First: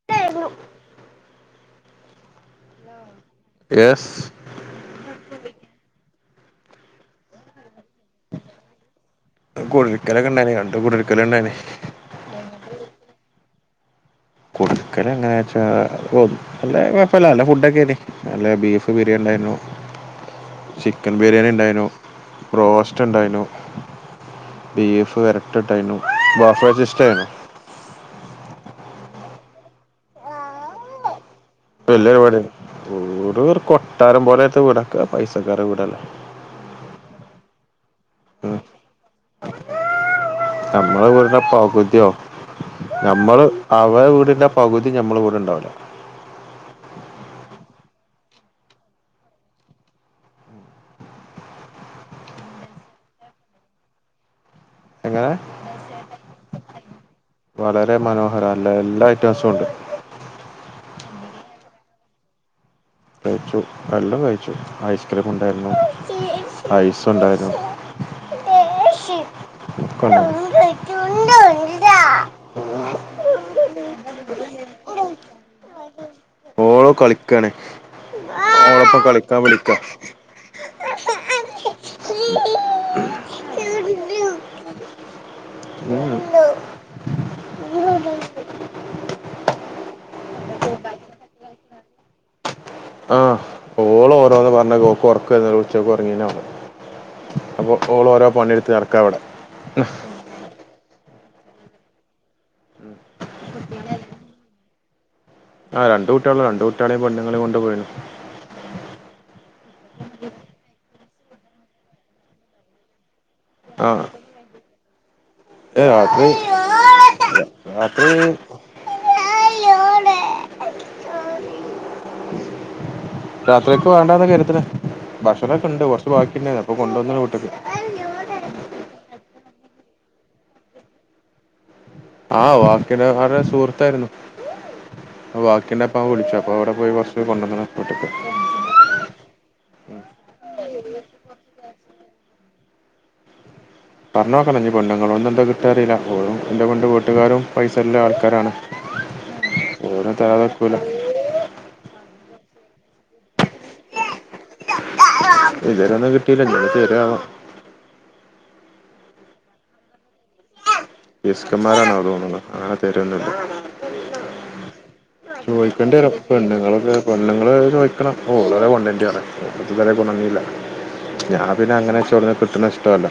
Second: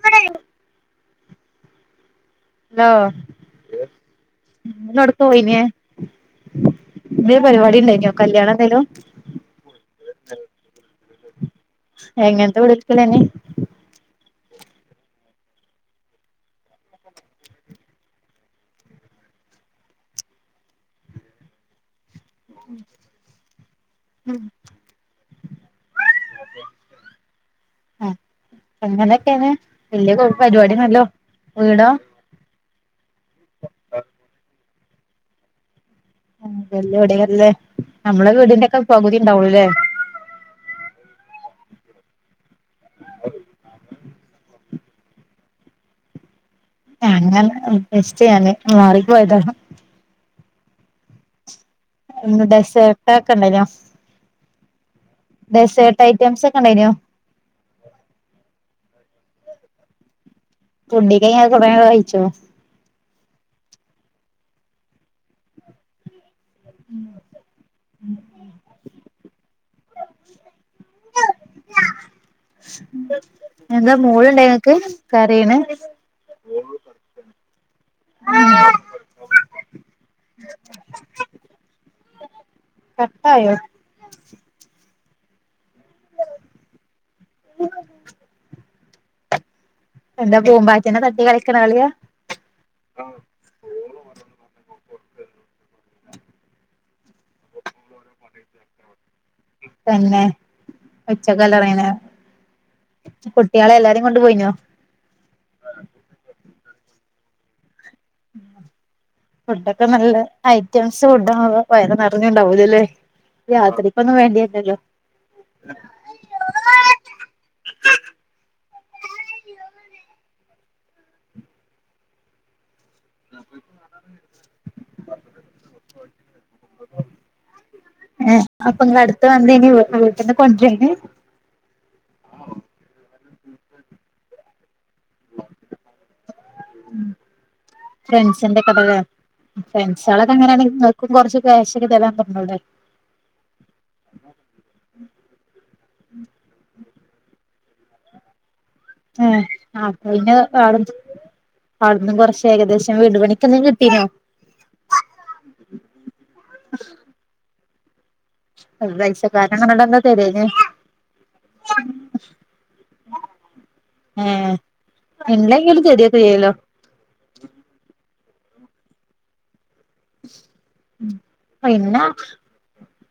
[inaudible] Hello yes ഇന്ന് എവ്ട്ക്കാ പോയിനെ ന്തേലും പരിപാടി ണ്ടായിനോ കല്യാണം ന്തേലും കുടിയിരിക്കലൊക്കെ ഉണ്ടെനി രണ്ട് കുടിയിരിക്കല് ഉണ്ടേനി എങ്ങനത്തെ കുടിയിരിക്കലേനി കുടിയിരിക്കല് എങ്ങനാന്ന് വച്ചാ ഉം വല്ല കുഴപ്പമില്ല നല്ല ഫുഡൊക്കെനി നല്ല ബീഫ് ബിരിയാണി ണ്ടായിന്നു ചിക്കൻ ബിരിയാണി ണ്ടായിന്നു ബ്രോസ്സ്റ്റ് ണ്ടായിനു ബീഫ് വരട്ട് ണ്ടായിരന്നു ബഫ സിസ്റ്റം ആയിരുന്നു ആ അങ്ങനൊക്കെണ് വല്ല പരിപാടണല്ലോ വല്യരുപാടി വിട് കൊട്ടാരം പോലത്തെ വീടാക്കോ പൈസക്കാര വീടാ വല്ല വിടല്ലേ നമ്മളെ വീടിന്റെ ഒക്കെ പകുതിണ്ടാവുല്ലേ നമ്മള് വീടീ ന്റെ പകുതീ നമ്മള് അവരെ വീടിന്റെ പകുതി നമ്മ നമ്മളെ വിടെണ്ടാവില്ല അങ്ങനെസ്റ്റ് ഞാന് മാറി പോയതാ ഡെസേർട്ട്ക്കോ ണ്ടന്യോ എങ്ങനെ ഡെസേർട്ട് ഐറ്റംസ്ക്കോ ണ്ടായിനോ വളരെ മനോഹരേല്ല എല്ലാ ഐറ്റംസും ഉണ്ട് ഫുഡോക്ക് വഹിച്ചോ കയിച്ചു നല്ലൌ കയിച്ചു ഐസ്ക്രീം ണ്ടായിരുന്നു ഐസ് ണ്ടായിരുന്നു ക്കേണ്ടന്നു എന്താ മോളുണ്ടോ ങ്ങക്ക് കരീണേ ഓള് കളിക്കണ് ഓളപ്പ കളിക്കാ വിളിക്ക കട്ടായോ ി ആ ഉം [unintelligible] ഉ [unintelligible] എന്താ പൂമ്പാറ്റേനേ തട്ടി കളിക്കണ കളിയാ ആ് ഓള് ഓരോന്ന് പറഞ്ഞ് ഒക്ക് ഒറക്ക രിണില്ല ഉച്ച ഉറങ്ങീട്ട് അപ്പൊ ഓളോഓരോ പണിടുത്ത് നടക്ക വിടെ തന്നെ ഉച്ചക്കലറങ്ങന കുട്ടിാളെ എല്ലാരേും കൊണ്ട് പോയിനോ ആ രണ്ട് കുട്ടികള രണ്ട് കുട്ടിളും പേണ്ണ്ങ്ങളി കൊണ്ട് പോയിനി ഉം [unintelligible] ഫുഡോക്കെ നല്ലെ ഐറ്റംസ് ഫുഡാവുമ്പൊ വയറ് നറഞ്ണ്ടാവൂലലെ യാത്രിക്കൊന്നും വേണ്ടിര്ലല്ലോ ഏ രാത്രി രാത്രി [inaudible] രാത്രിക്ക് വാണ്ടന്ന കെര്ത്ണെ ഭക്ഷണൊക്കെണ്ട് കൊർച്ച് ബാക്കിണ്ടേന്ന് അപ്പൊ കൊണ്ടോന്ന്ണ് വീട്ട്ക്ക് അപ്പൊങ്ങള് അടുത്തന്തേനി വീട്ട്ന്ന് കൊൻഡ്രേന് ആ വാക്കിനെ ഹരെ സുഹൃത്തായിരുന്നു അപ്പൊ വാക്കിനെ പ്പം വിളിച്ചപ്പോ അവടെ പോയി കൊർച്ച് കൊണ്ടന്ന്ണ് വീട്ട്ക്ക് ച്ചന്റെ കഥയാ ഫ്രണ്ട്സാളൊക്കെങ്ങനേണെങ്കി ങ്ങക്കും കൊർച്ച് ക്യാശൊക്കെ തെരാൻ പർഞ്ഞൂടെ പർഞ്ഞോക്കണം ഞ്ഞി പെണ്ണ്ങ്ങളോട്ന്ന് എന്താ കിട്ടാറീല്ല ഓളും ന്റെ കൊണ്ട് വീട്ടുകാരും പൈസല്ലാൾക്കാരാണ് എ അപ്പൊ പിന്നെ വേറെ [unintelligible] അവ്ട് ന്നും കൊർച്ച് ഏകദേശം വീട് പണിക്കെന്തേം കിട്ടീനോ ഇത് വെരൊന്നും കിട്ടീല്ല ഞ്ഞി പ്പൊ തെരോ ആവോ [unintelligible] പിസ്ക്കമ്മാരാന്നാ തോന്ന്ണത് അങ്ങനെ തെരൊന്നുല്ല ഏ ചോയ്ക്കെണ്ടിരും പെണ്ണ്ങ്ങളൊക്കെ പെണ്ണ്ങ്ങള് ചോയ്ക്കണം ഓളല്ലെ [unintelligible] ഇത് വരെ കൊണ്ടന്നീല്ല ഞാൻ പിന്നെ അങ്ങനെ [unintelligible] കിട്ട്ണ ഇഷ്ടല്ല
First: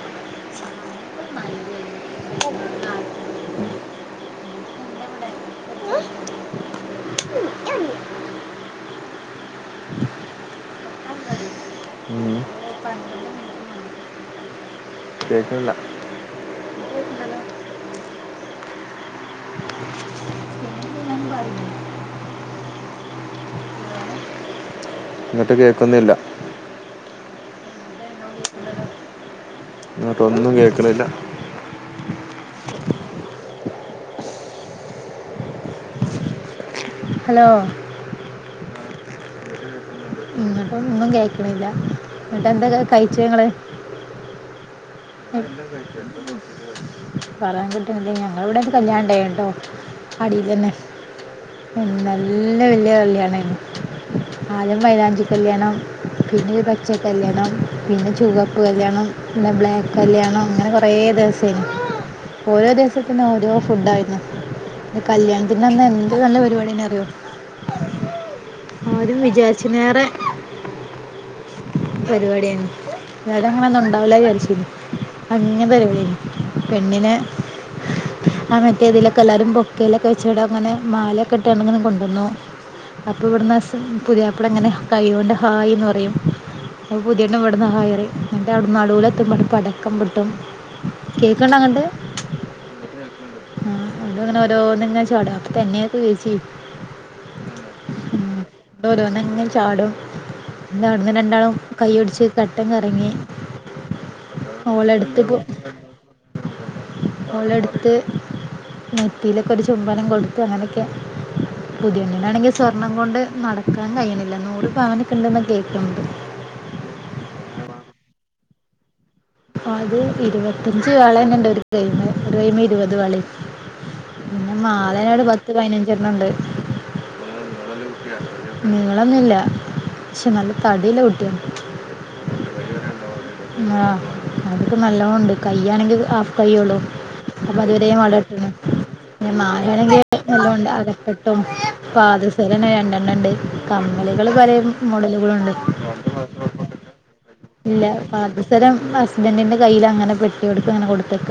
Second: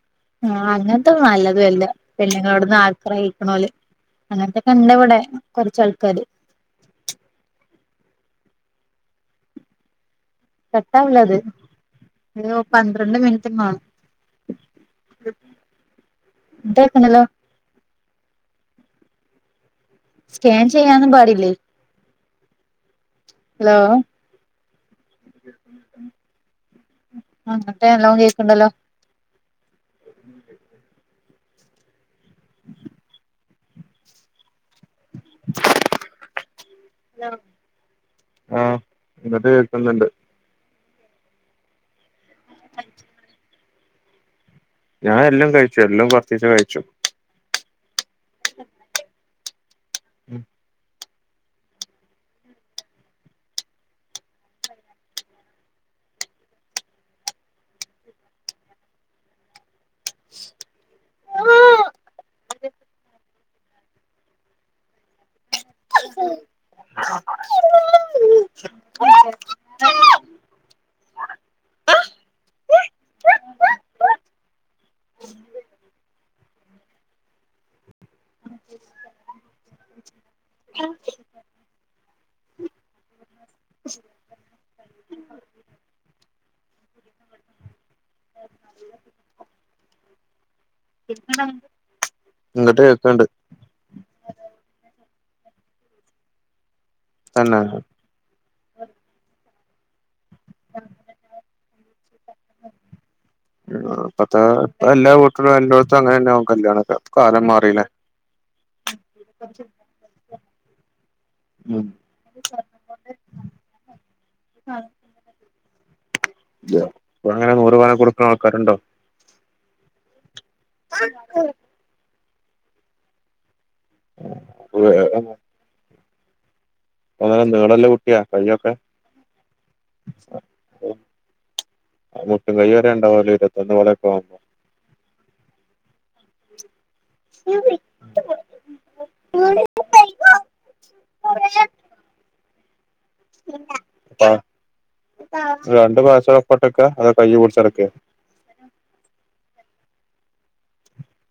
ആ അങ്ങൻത്തത് നല്ലതു അല്ല പെണ്ണ്ങ്ങളോട്ന്ന് ആഗ്രഹിക്കണോല് അങ്ങൻത്തൊക്കെണ്ട് വടെ കൊർച്ചാൾക്കാര് കട്ടാവൂലത് ഉം ഞ്യും പന്ത്രണ്ട് മിൻറ്റും കാണും കേക്ക്‌ൺല്ല [unintelligible] സ്കാൻ ചെയ്യാനും പാടില്ലേ ഹലോ ഇങ്ങട്ട് കേക്കുന്നില്ല അ ഇങ്ങട്ട് നല്ലോം കേക്ക്ണ്ടല്ലോ ഇങ്ങട്ടൊന്നും കേക്ക്‌ണില്ല ഹലോ ആ ഇങ്ങട്ട് കേക്ക്‌ന്ന്ണ്ട് ഇങ്ങട്ടൊന്നും കേക്ക്‌ണില്ല ന്ന്ട്ടെന്താ കഴിച്ചേങ്ങള് ഞാൻ എല്ലും കയ്ച്ചു എല്ലും കൊർച്ചിച്ചെ കയ്ച്ചു പറയാൻ കിട്ട്ൺല്ല ഞങ്ങളവടൊക്കെ കല്യാണണ്ടേനുട്ടോ അടിലെന്നെ ഉം നല്ല വെല്യ കല്യാണേയ്നു ആദ്യം മൈലാഞ്ചി കല്യാണം പിന്നീ പച്ച കല്യാണം പിന്നെ ചുവപ്പ് കല്യാണം പിന്നെ ബ്ലാക്ക് കല്ല്യാണം അങ്ങനെ കൊറെ ദിവസേന് ഓരോ ദിവസത്തിനും ഓരോ ഫുഡായ്ന്നു കല്യാണത്തിന്റന്ന് എന്ത്‌ നല്ല പരിപാടിനെന്നറിയോ ആരും വിചാരിച്ച്നേറെ പരിപാടിയേനു ഞാനങ്ങനൊന്നും ണ്ടാവൂല വിചാരിച്ചിനി [unintelligible] പരിപാടേനി പെണ്ണിനെ ആ മറ്റേതിലൊക്കെല്ലാരും ബൊക്കലൊക്കെ വെച്ചൂടങ്ങനെ മാലൊക്കെ ട്ടണ്ങ്ങനെ കൊണ്ടന്നു അപ്പോ ഇവിട്ന്ന് പുതിയാപ്പളങ്ങനെ കൈ കൊണ്ട് ഹായ്ന്ന് പറയും അപ്പ പുതിയെണ്ണ് ഇവിട്ന്ന് ഹായറിയും ന്ന്ട്ടവ്ട്ന്ന് നടുലെത്തുമ്പണ്ട്‌ പടക്കം പൊട്ടും കേക്ക്ണ്ടങ്ങട്ട് ഇങ്ങട്ട് കേക്ക്ണ്ട്. ആ അവ്ട്ന്ന്ങ്ങനെ ഓരോന്ന്ങ്ങനെ ചാടും അപ്പൊ [unintelligible] തെന്നെ അ ന്ന്ട്ടോരോന്നങ്ങനെ ചാടും പിന്നവ്ട്ന്ന് രണ്ടാളും കയ്യുട്ച്ച് കട്ടൻ കറങ്ങി ഇപ്പത്തെ എല്ലാ ഓളെടുത്ത് പോ- വീട്ടിലും എലോടത്തും അങ്ങനെന്നാവും കല്യാണ കാലം മാറില്ലേ. ഓളെടുത്ത് നെറ്റിയിലൊക്കെ ഒരു ചുമ്പനം കൊടുത്ത് അങ്ങനെയൊക്കെ ഉം പുതിയ. ണാണെങ്കിൽ സ്വർണം കൊണ്ട് നടക്കാൻ കഴിയണില്ല നുറ്പവനൊക്കെണ്ടന്ന കേക്കുന്നത്. അ അപ്പൊ അങ്ങനെ നൂറ് പവനൊക്കെ കൊടുക്കുന്ന ആൾക്കാരുണ്ടോ. അത് ഇരുപത്തഞ്ച് വളന്നെയ്ണ്ട് ഒരു കൈമില് ഒരു കൈമ ഇരുപത് വളി. പിന്നെ മാലേം പത്ത് പത്ത് പയിനഞ്ചണണ്ട് അങ്ങനം നീള്ല്ല കുട്ടിയാ ക നീളൊന്നുല്ല. പക്ഷെ നല്ല തടില്ലേ കുട്ട്യാ മുട്ടും കൈ വരെഉണ്ടാവാലെ ആ അതക്കെ നലോണ്ട് കയ്യാണെങ്കി ഹാഫ് കയൊള്ളു അപ്പൊ അതുവര വള [unintelligible] പിനേ മാലായാണെങ്കി എല്ലാംണ്ട് അരക്കെട്ടും പാദസരനെണ്ടെണ്ണണ്ട് കമ്മലികള് പലേ മോടലുകളുണ്ട്. രണ്ട്‌ പാസരം. കൊട്ടക്ക അ ഇല്ല പാദസരം ഹസ്ബന്റിന്റെ കയ്ൽ അങ്ങനെ പെട്ടിടുക്കെ അങ്ങനെ കൊടുത്തക്ക.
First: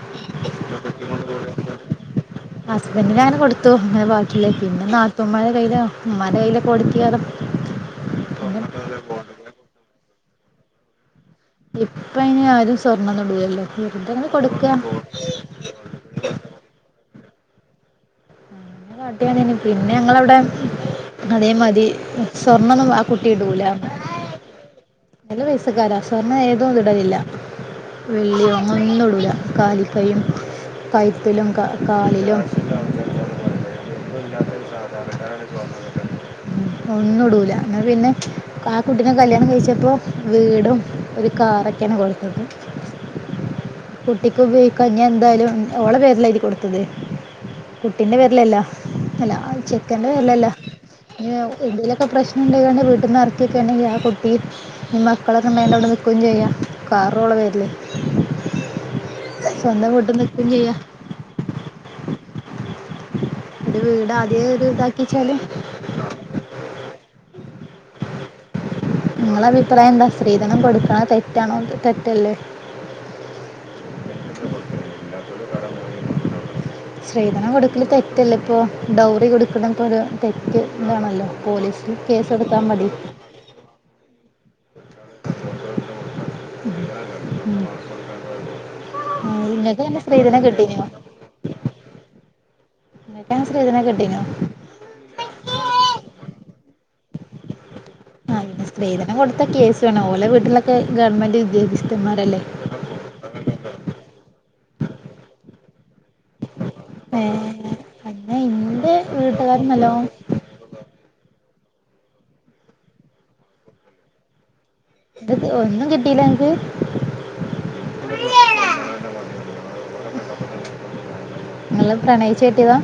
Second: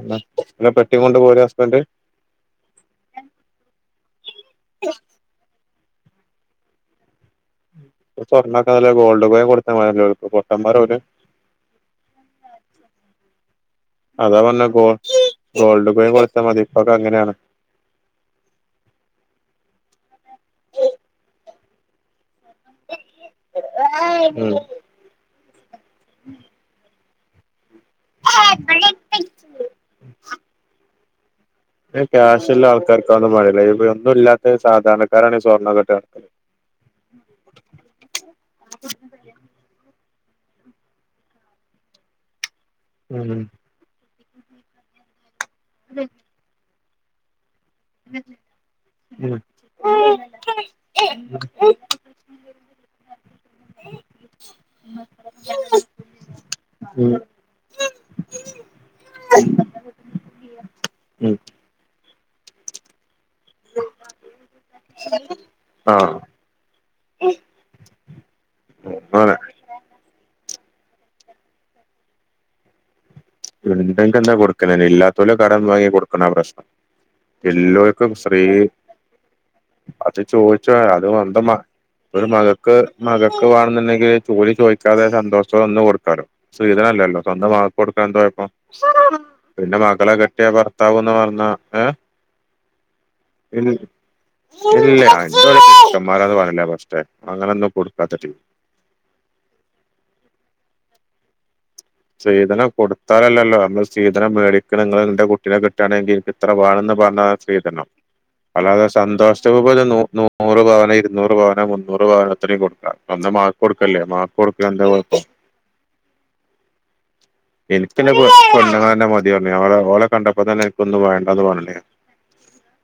അല്ലെ പെട്ടി കൊണ്ട് പോര ഹസ്ബന്റ് ഹസ്ബന്റ്ന് അങ്ങനെ കൊടുത്തു അങ്ങനെ പെട്ടില്ലേ പിന്നെ നാത്തൂമ്മാരെ കയ്ലോ ഉമാന്റെ കയ്യില കൊടുക്കെതോ. സ്വർണല്ല ഗോൾഡ് കൊയ്ൻ കൊടുത്താ പൊട്ടന്മാരാ ഓര് ഇപ്പയ്ന് ആരും സ്വർണംന്ന്ടുലല്ലോ വെറുതെ ഇങ്ങനെ അതാ പറഞ്ഞെ കൊടുക്കാ. ഗോ ഗോൾഡ് കൊയിൻ കൊടുത്തമതിപ്പൊക്കെ അങ്ങനെണ് ട്തി പിന്നെ ഞങ്ങളവടെ. അതേമാതി സ്വർണ്ണംന്നും ആ കുട്ടിടുലാ. ഉം നല്ല പയസക്കാരാ സ്വർണം ഏതോ ഇടലില്ല വെള്ളിയോ ഒന്നും ഒന്നും ഇടൂല. കാലിക്കയും കൈത്തലും ഏഹ് ക്യാഷ്ള്ള ആൾക്കാർക്കാന്നും മടിയില്ല ഇപ്പൊ ഒന്നും ഇല്ലാത്ത കാലിലും സാധണക്കാരാണ് ഈ സ്വർണ്ണക്കട്ട് ആൾക്കാർ ഒന്നും ഇടൂല അപ്പൊ പിന്നെ ആ കുട്ടിനെ കല്യാണം കഴിച്ചപ്പോ വീടും ഒരു കാറൊക്കെയാണ് കൊടുത്തത് ഉം കുട്ടിക്ക് ഉപയോഗിക്കാഞ് എന്തായാലും ഓളെ പേരിലായിരിക്കും കൊടുത്തത് കുട്ടീൻ്റെ പേരിലല്ലോ അല്ല ചെക്കൻ്റെ പേരിലല്ലോ പിന്നെ എന്തങ്കലൊക്കെ പ്രശ്നം ഉണ്ടായുകണ്ട് വീട്ട് നിന്ന് ഇറക്കിയൊക്കെ ഉണ്ടെങ്കിൽ ആ കുട്ടി മക്കളൊക്കെമ്മല്ല അവിടെ നിക്യും ചെയ്യാം ഉം കാറുള്ള പേരില്ലേ സ്വന്തം വീട്ട് നിക്കും ചെയ്യാ ഉം ഉം എന്റെ വീട് ആദ്യം ഇത് ഇതാക്കി വച്ചാലും ആഹ് അങ്ങനെ നിങ്ങളെ അഭിപ്രായം എന്താ സ്ത്രീധനം കൊടുക്കണോ തെറ്റാണോ തെറ്റല്ലേ ഇന്ടെങ്കി എന്താ കൊടുക്കണേന് ഇല്ലാത്തോല് കടം വാങ്ങി കൊടുക്കണം അതാ പ്രശ്നം സ്ത്രീധനം കൊടുക്കൽ എല്ലർക്കും തെറ്റല്ലേ സ്ത്രീ ഇപ്പോൾ ഡൗറി കൊടുക്കണതൊക്കെ ഒരു അത് തെറ്റ് ചോദിച്ച് അത് ഇതാണല്ലോ മാത്രം പോലീസിൽ ഒരു കേസ് കൊടുത്താൽ മകക്ക് മതി മക ക്ക്ണെന്നുണ്ടെങ്കിൽ ജോലി ചോദിക്കാതെ സന്തോഷം ഒന്ന് കൊടുക്കാലോ സ്ത്രീധനല്ലോ സ്വന്തം ഉം. വാപ്പ കൊടു സ്വന്തം ആ, പിന്നെ ഇങ്ങക്ക് അങ്ങനെ മകളെ സ്ത്രീധനം കെട്ടിയ കിട്ടീനോ ഭർത്താവ്ന്ന് പറഞ്ഞാ ഏഹ് ങ്ങക്ക് സ്ത്രീധനം കിട്ടിനോ ഇല്ല എന്ത കിക്കന്മാരാന്ന് പറഞ്ഞില്ലേ പക്ഷേ അങ്ങനെയൊന്നും കൊടുക്കാത്ത ടീമാ ആഹ് പിന്നെ സ്ത്രീധനം കൊടുത്ത കേസ് ആണ് ഓലെ വീട്ടിലൊക്കെ ഗവൺമെന്റ് വിദ്യാഭ്യ സ്ത്രീധനം കൊത്താലല്ലോ നമ്മള് സ്ത്രീധനം വേടിക്ക നിങ്ങള് നിന്റെ കുട്ടീനെ കിട്ടുകയാണെങ്കി എനിക്ക് ഇത്ര വേണം ഏ സ്ത്രീധനം പിന്നെ അല്ലാതെ ഇന്റെ വീട്ടുകാർ സന്തോഷത്തോടെ നല്ലോണം നൂറ് പവനോ ഇരുന്നൂറ് പവനോ മുന്നൂറ് പവന്നോന് കൊടുക്കാംന്ന് മകൾക്ക് കൊടുക്കല്ലേ മകൾക്ക് കൊടുക്കാ എന്താ കുഴപ്പം അത് ഒന്നും കിട്ടിയില്ല ങ്ങൾക്ക് എനിക്കെൻ്റെ പെണ്ണിനെ തന്നെ മതി പറഞ്ഞ് അവ ഓളെ കണ്ടപ്പോ തന്നെ എനിക്കൊന്നും വേണ്ടന്ന് പറഞ്ഞ് നിങ്ങൾ പ്രണയിച്ച് കെട്ടിയതാ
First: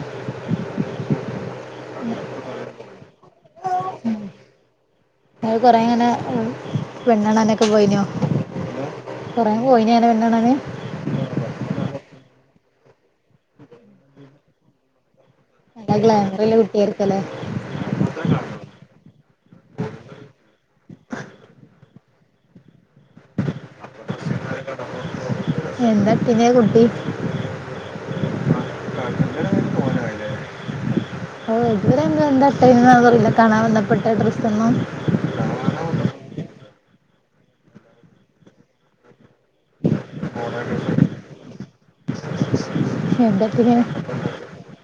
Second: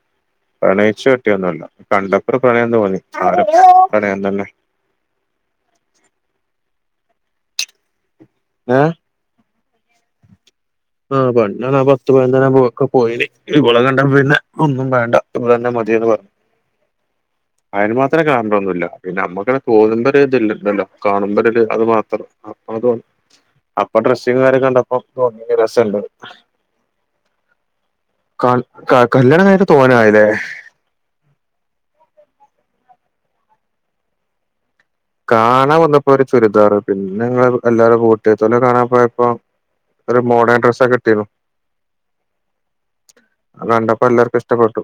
പ്രണയിച്ചു കെട്ടിയൊന്നു അല്ല കണ്ടത്ര പ്രണയം തോന്നി ആ ഒരു പ്രണയം തന്നെ ഇങ്ങള് കൊറെ ഇങ്ങനെ പെണ്ണാണാനൊക്കെ പോയിനോ ഏഹ് കൊറേ പോയിനേനോ പെണ്ണണാന് ആഹ് പെണ്ണ് കാണാൻ പത്ത് പതിനഞ്ചെണ്ണം ഒക്കെ പോയിന് ഇവളെ കണ്ടപ്പൊ പിന്നെ ഒന്നും വേണ്ട ഓളന്നെ നല്ല മതിയന്ന് പറഞ് ഗ്ലാമറുള്ള കുട്ടിയായിരിക്കല്ലേ അയന് മാത്രം കായമ്പൊന്നുല്ല പിന്നെ അമ്മക്കനെ തോന്നുമ്പോ ഒരു ഇതിണ്ടല്ലോ കാണുമ്പോ ഒരു ഇത് അത് മാത്രം അപ്പൊ തോന്നി അപ്പൊ ഡ്രസ്സിംഗ് കാര്യൊക്കെ കണ്ടപ്പൊ തോന്നി രസണ്ട് എന്താ ഇട്ടിനെ കുട്ടി കാൽ ക കല്യാണം കഴിഞ്ഞിട്ട് തോനെ ആയില്ലെ ഓഹ് ഇതുവരെ എന്ത ഇട്ടെ ഇന്നെ കാണാൻ വന്നപ്പെട്ട ഡ്രസ്സൊന്നും കാണാൻ വന്നപ്പോ ഒരു ചുരിദാറ്ട്ട് പിന്നെ നിങ്ങള് എല്ലാരും കൂട്ടയത്തോലും കാണാൻ പോയപ്പോ ഒരു മോഡേൺ ഡ്രസ്സൊക്കെ ഇട്ടിരുന്നു അത് എന്തത്തിന് കണ്ടപ്പോ എല്ലാർക്കും ഇഷ് ടപ്പെട്ടു.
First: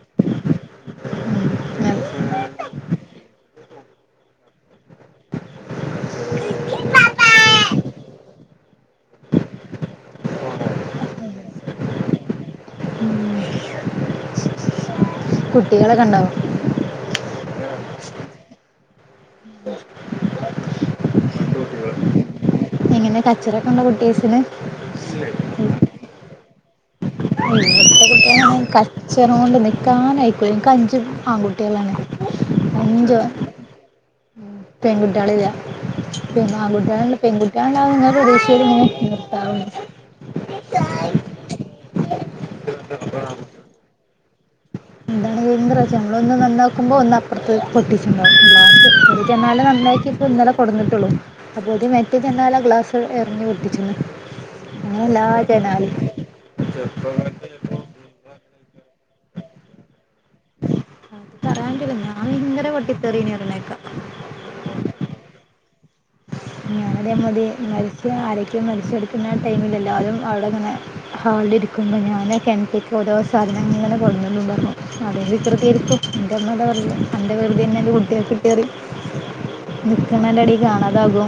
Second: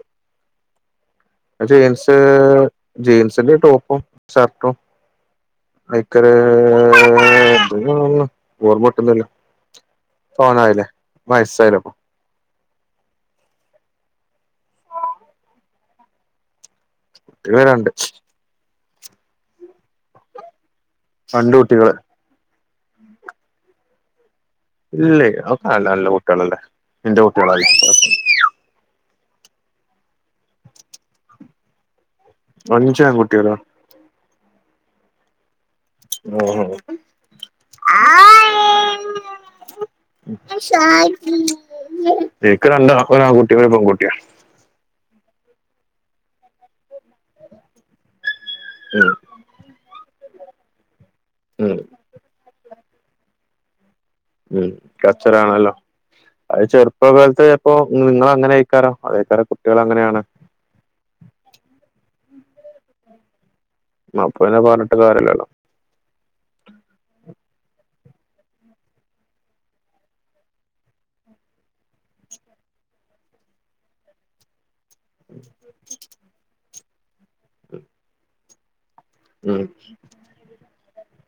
ജീൻസ് ജീൻസിന്റെ ടോപ്പും ഷർട്ടും ഐക്കൊരു [unintelligible] ഓർമ്മ കിട്ടുന്നില്ല. പോവാനായില്ലേ വയസ്സായില്ലേ ഇപ്പം കുട്ടികളക്കെണ്ടാവോ കുട്ടികള് രണ്ട് [inaudible] രണ്ട് കുട്ടികള് എങ്ങനെ കച്ചറൊക്കെ ഉണ്ടോ കുട്ടിയേസിന് ഇല്ലേയ് അവക്ക നല്ല നല്ല കുട്ടികളല്ലേ. എന്റെ കുട്ടികളല്ലേ ഇവിടത്തെ കുട്ടികളാണേ കച്ചറോണ്ട് നീക്കാനയികൂലാ ഇന്ക്ക് അഞ്ചു ആൺകുട്ടികളാണ്. അഞ്ച് ആൺകുട്ടികളോ? പെങ്കുട്ട്യാളില്ല. പിന്നെ ആൺകുട്ടിആയോണ്ട് പെൺകുട്ടികളണ്ടാവുന്ന പ്രതീശയിൽ ഇങ്ങനെ നിർത്താതെ പോയി. എക്ക് രണ്ട് ഒരു ആൺകുട്ടിം ഒരു പെൺകുട്ടിയാ. എന്താണ് എന്ത്റോച്യാ നമ്മള് ഒന്ന് നന്നാക്കുമ്പോ ഒന്ന് അപ്പുറത്ത് പൊട്ടിച്ചട്ടുണ്ടാവും ഉം ഗ്ലാസ്‌ ജനാലെ നന്നാക്കി ഇപ്പോ ഇന്നലെ കൊടുന്നിട്ടുള്ളു ഉം അപ്പോക്ക് മറ്റ് ജനാല ഗ്ലാസ് എർഞ് പൊട്ടിച്ചിക്ണ്. ഉം കച്ചറാണല്ലോ അത് ചെറുപ്പകാലത്തെ ഇപ്പൊ നിങ്ങൾ അങ്ങനെ അയിക്കാരം അതയ്കരം കുട്ടികൾ അങ്ങനെയാണ്. അത് പറയാൻറ്റില്ല ഞാൻ ഭങ്കര പൊട്ടിത്തെറീനീ പറേണേക്ക. അപ്പൊ പിന്ന പറഞ്ഞിട്ട് കാര്യലാലോ. മിഞ്ഞാന്ന് ഇതേ മാതി മരിച്ച ആരെക്കും മരിച്ചെടുക്കുന്ന ടൈമിൽ എല്ലാവരും അവിടെ ഇങ്ങനെ ഹാളിൽ ഇരിക്കുമ്പോ ഞാനാ കെൺറ്റിക്ക് ഓരോ സാധനങ്ങനെ കൊട്ന്ന്ണ്ടപ്പൊ അതെ വികൃതിയായിരിക്കും എന്റെ ഉമ്മ അതാ പറിയല് അന്റെ വികൃതി തന്നെ അന്റെ കുട്ട്യാക്ക് കിട്ടിയറിയും ഉം നിക്ക്ണേന്റെടീ കാണാതാകും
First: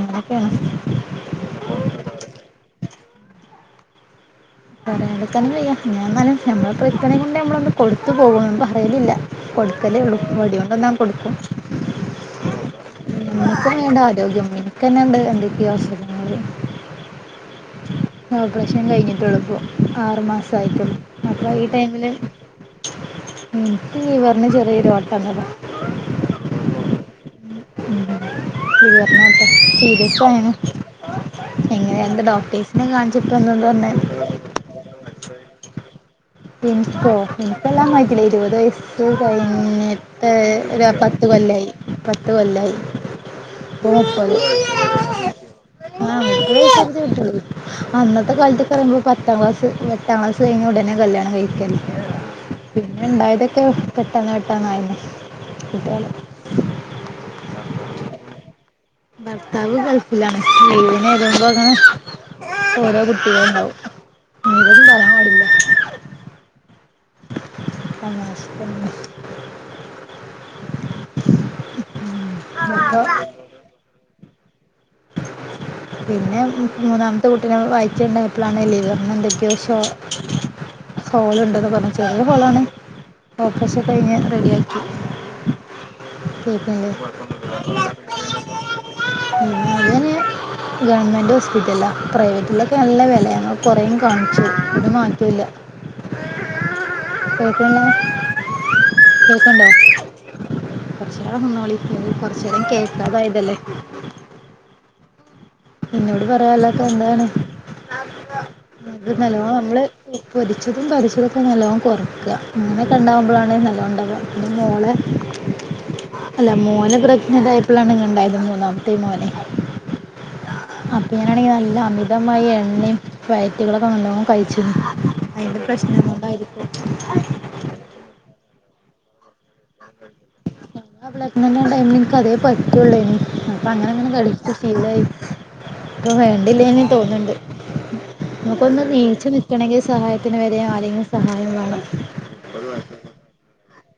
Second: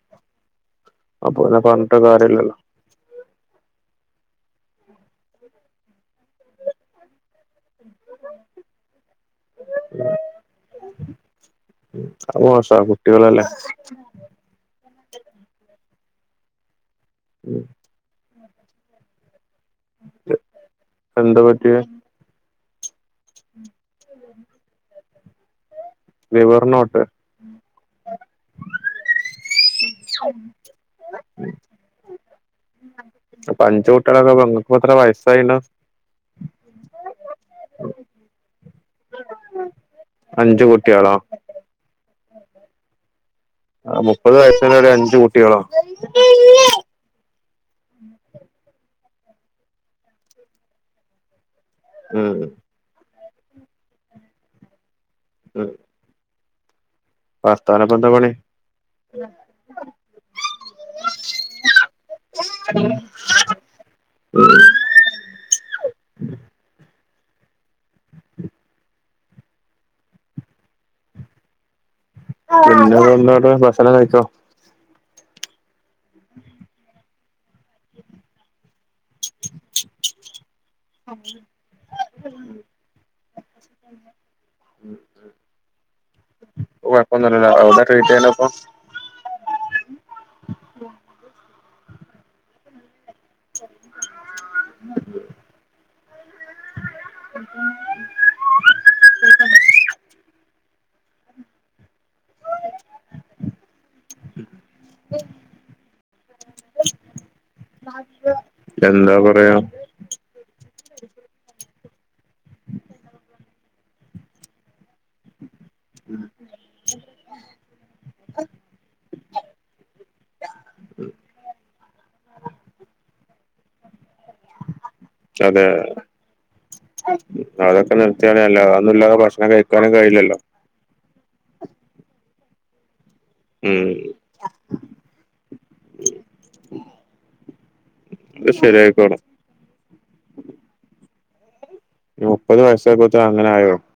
അങ്ങനൊക്കെയാണ്. അപ്പൊ പിന്ന പറഞ്ഞിട്ട് കാര്യല്ലല്ലോ. പറയാണ്ട്ക്കാനും വയ്യ ഞാ എന്നാലും. ഞമ്മൾ പ്രിതനെകൊണ്ട് നമ്മളൊന്ന് കൊടുത്തു പോകും ഒന്നും പറയലില്ല കൊടുകലേ ഉള്ളൂ വടി കൊണ്ടൊന്നാ കൊടുക്കും. അത് മോശ കുട്ടികളല്ലേ. [unintelligible] ഇൻക്കന്നേ ഇണ്ട് എന്തൊക്കെയോ അസുഖങ്ങള്. ഉം ഓപ്പ്രഷൻ കഴിഞ്ഞിട്ട് ഉള്ളു ഇപ്പൊ. ആറു മാസം ആയിട്ടും എന്താ അപ്പ ഈ പറ്റിയെ ടൈമില്. ഉം എനിക്ക് ലിവറിന്‌ ചെറിയൊരു ഓട്ട വന്നതാ ലിവർന് ഓട്ടയോ ലിവർ ന് ഓട്ട സീരിയസ് ആയിരുന്നു എങ്ങനെ എന്ത് ഡോക്ടേഴ്സിനെ കാണിച്ചിപ്പ എന്തന്ന് പറഞ്ഞെ എന്തക്ക പറഞ്ഞു അപ്പത്ര വയസ്സായി ണ്ടാവും എനിക്കോ എനിക് എല്ലാം ആയിട്ടില്ല ഇരുപത് വയസ്സ് [inaudible] കഴിഞ്ഞിട്ട് അഞ്ചു ഒരു കുട്ടികളോ പത്ത് കൊല്ലായി പത്ത് കൊല്ലായി ഇപ്പൊ മുപ്പത് വയസ്സിന് ഒരു അഞ്ചു കുട്ടികളോ ഹ മുപ്പത് വയസായിട്ടേ കെട്ടോളു അന്നത്തെ കാലത്തത്ത് പറയുമ്പോൾ പത്താം ക്ലാസ് എട്ടാം ക്ലാസ് കഴിഞ് ഉടനെ കല്യാണം കഴിക്കല്ലെ മ്മ് പിന്നെ ഇണ്ടായതൊക്കെ പെട്ടെന്ന് പെട്ടന്ന ആയിരുന്നു കുട്ടികള് ഭർത്താവിനെ ഇപ്പൊ എന്താ പണി ഭർത്താവ് ഗൾഫിലാണ് ലീവിന് വരുമ്പോ ഇങ്ങനെ ഓരോ കുട്ടികൾ ഉണ്ടാവും ലീവൊന്നും പറയാൻ പാടില്ല. തമാശക്ക് ഒന്നും പിന്നെന്താ ഭക്ഷണം കഴിച്ചോ പിന്നെ മൂന്നാമത്തെ കൂട്ടീനെ വയിറ്റി ലുണ്ടയപ്പോഴാണ് ലിവാർന് എന്തൊക്കെയോ ഷോ ഹോൾ ഉണ്ടെന്ന് പറഞ്ഞ ചെറിയ ഹോളാണ് ഓപ്പറേഷൻ കഴിഞ്ഞ് റെഡി ആക്കി പിന്നെ ഇപ്പൊ കൊഴപ്പം ഒന്നും കൊഴപ്പൊന്നുമില്ലല്ലോ ഇല്ലല്ലോ എവിടെ അല്ലെ ട്രീറ്റ് ചെയ്യണിപ്പോ അത്ങ്ങനെ ഗവൺമെൻറ് ഹോസ്പിറ്റലാ പ്രൈവറ്റിലൊക്കെ നല്ല വില ഞങ്ങ കൊറേയും കാണിച്ചു ഒരു മാറ്റവും ഇല്ല കേൾക്ക ള്ള കേൾകണ്ടോ കോ റച്ച് നേരം നിന്നോളി വിള കൊറച്ച് നേരം കേൾക്കാതായതല്ലേ ഇന്നോട് പറയാലക്കെ എന്താണ് ഇത് എന്താ നിലവോ പറയാ നമ്മള് പൊരിച്ചതും കരിച്ചതൊക്കെ നല്ലോം കൊറക്ക അങ്ങനെക്കെണ്ടകുമ്പളാണ് നല്ലോംണ്ടാവാ പിന്നെ മോളെ അല്ല മോനെ പ്രെഗ്നന്റായപ്പളാണ് ഇങ്ങനെ ഇണ്ടായത് മൂന്നാമത്തെ മോനെ. അപ്പൊ ഞാനാണെങ്കി നല്ല അമിതമായി എണ്ണ വയറ്റുകളൊക്കെ നല്ലോം കയിച്ചീനി അയിന്റെ അതെ പ്രശ്നം കൊണ്ടായിരിക്കും അതൊക്കെ നിർത്തിയാനേ അല്ല അതൊന്നുംല്ലാതെ ഭക്ഷണം കഴിക്കാനും കഴയില്ലല്ലോ ആ പ്രെഗ്നന്റായ ടൈമിൽ ഇൻക് അതേ പറ്റൂള്ളേനി അപ്പൊ ഉം അങ്ങനെ അങ്ങനെ കഴിക്കും ഇപ്പോ ശീലായി ഇപ്പ വേണ്ടില്ലേനി തോന്ന്ണ്ട് അത് നമുക്കൊന്ന് ശരിയായിക്കോളും നീച്ചു നിക്കണങ്കി സഹായത്തിന് വരെ ആരെങ്കിലും സഹായം വാണം ഈ മുപ്പത് വയസായപോത്തിന് അങ്ങനെ ആയോ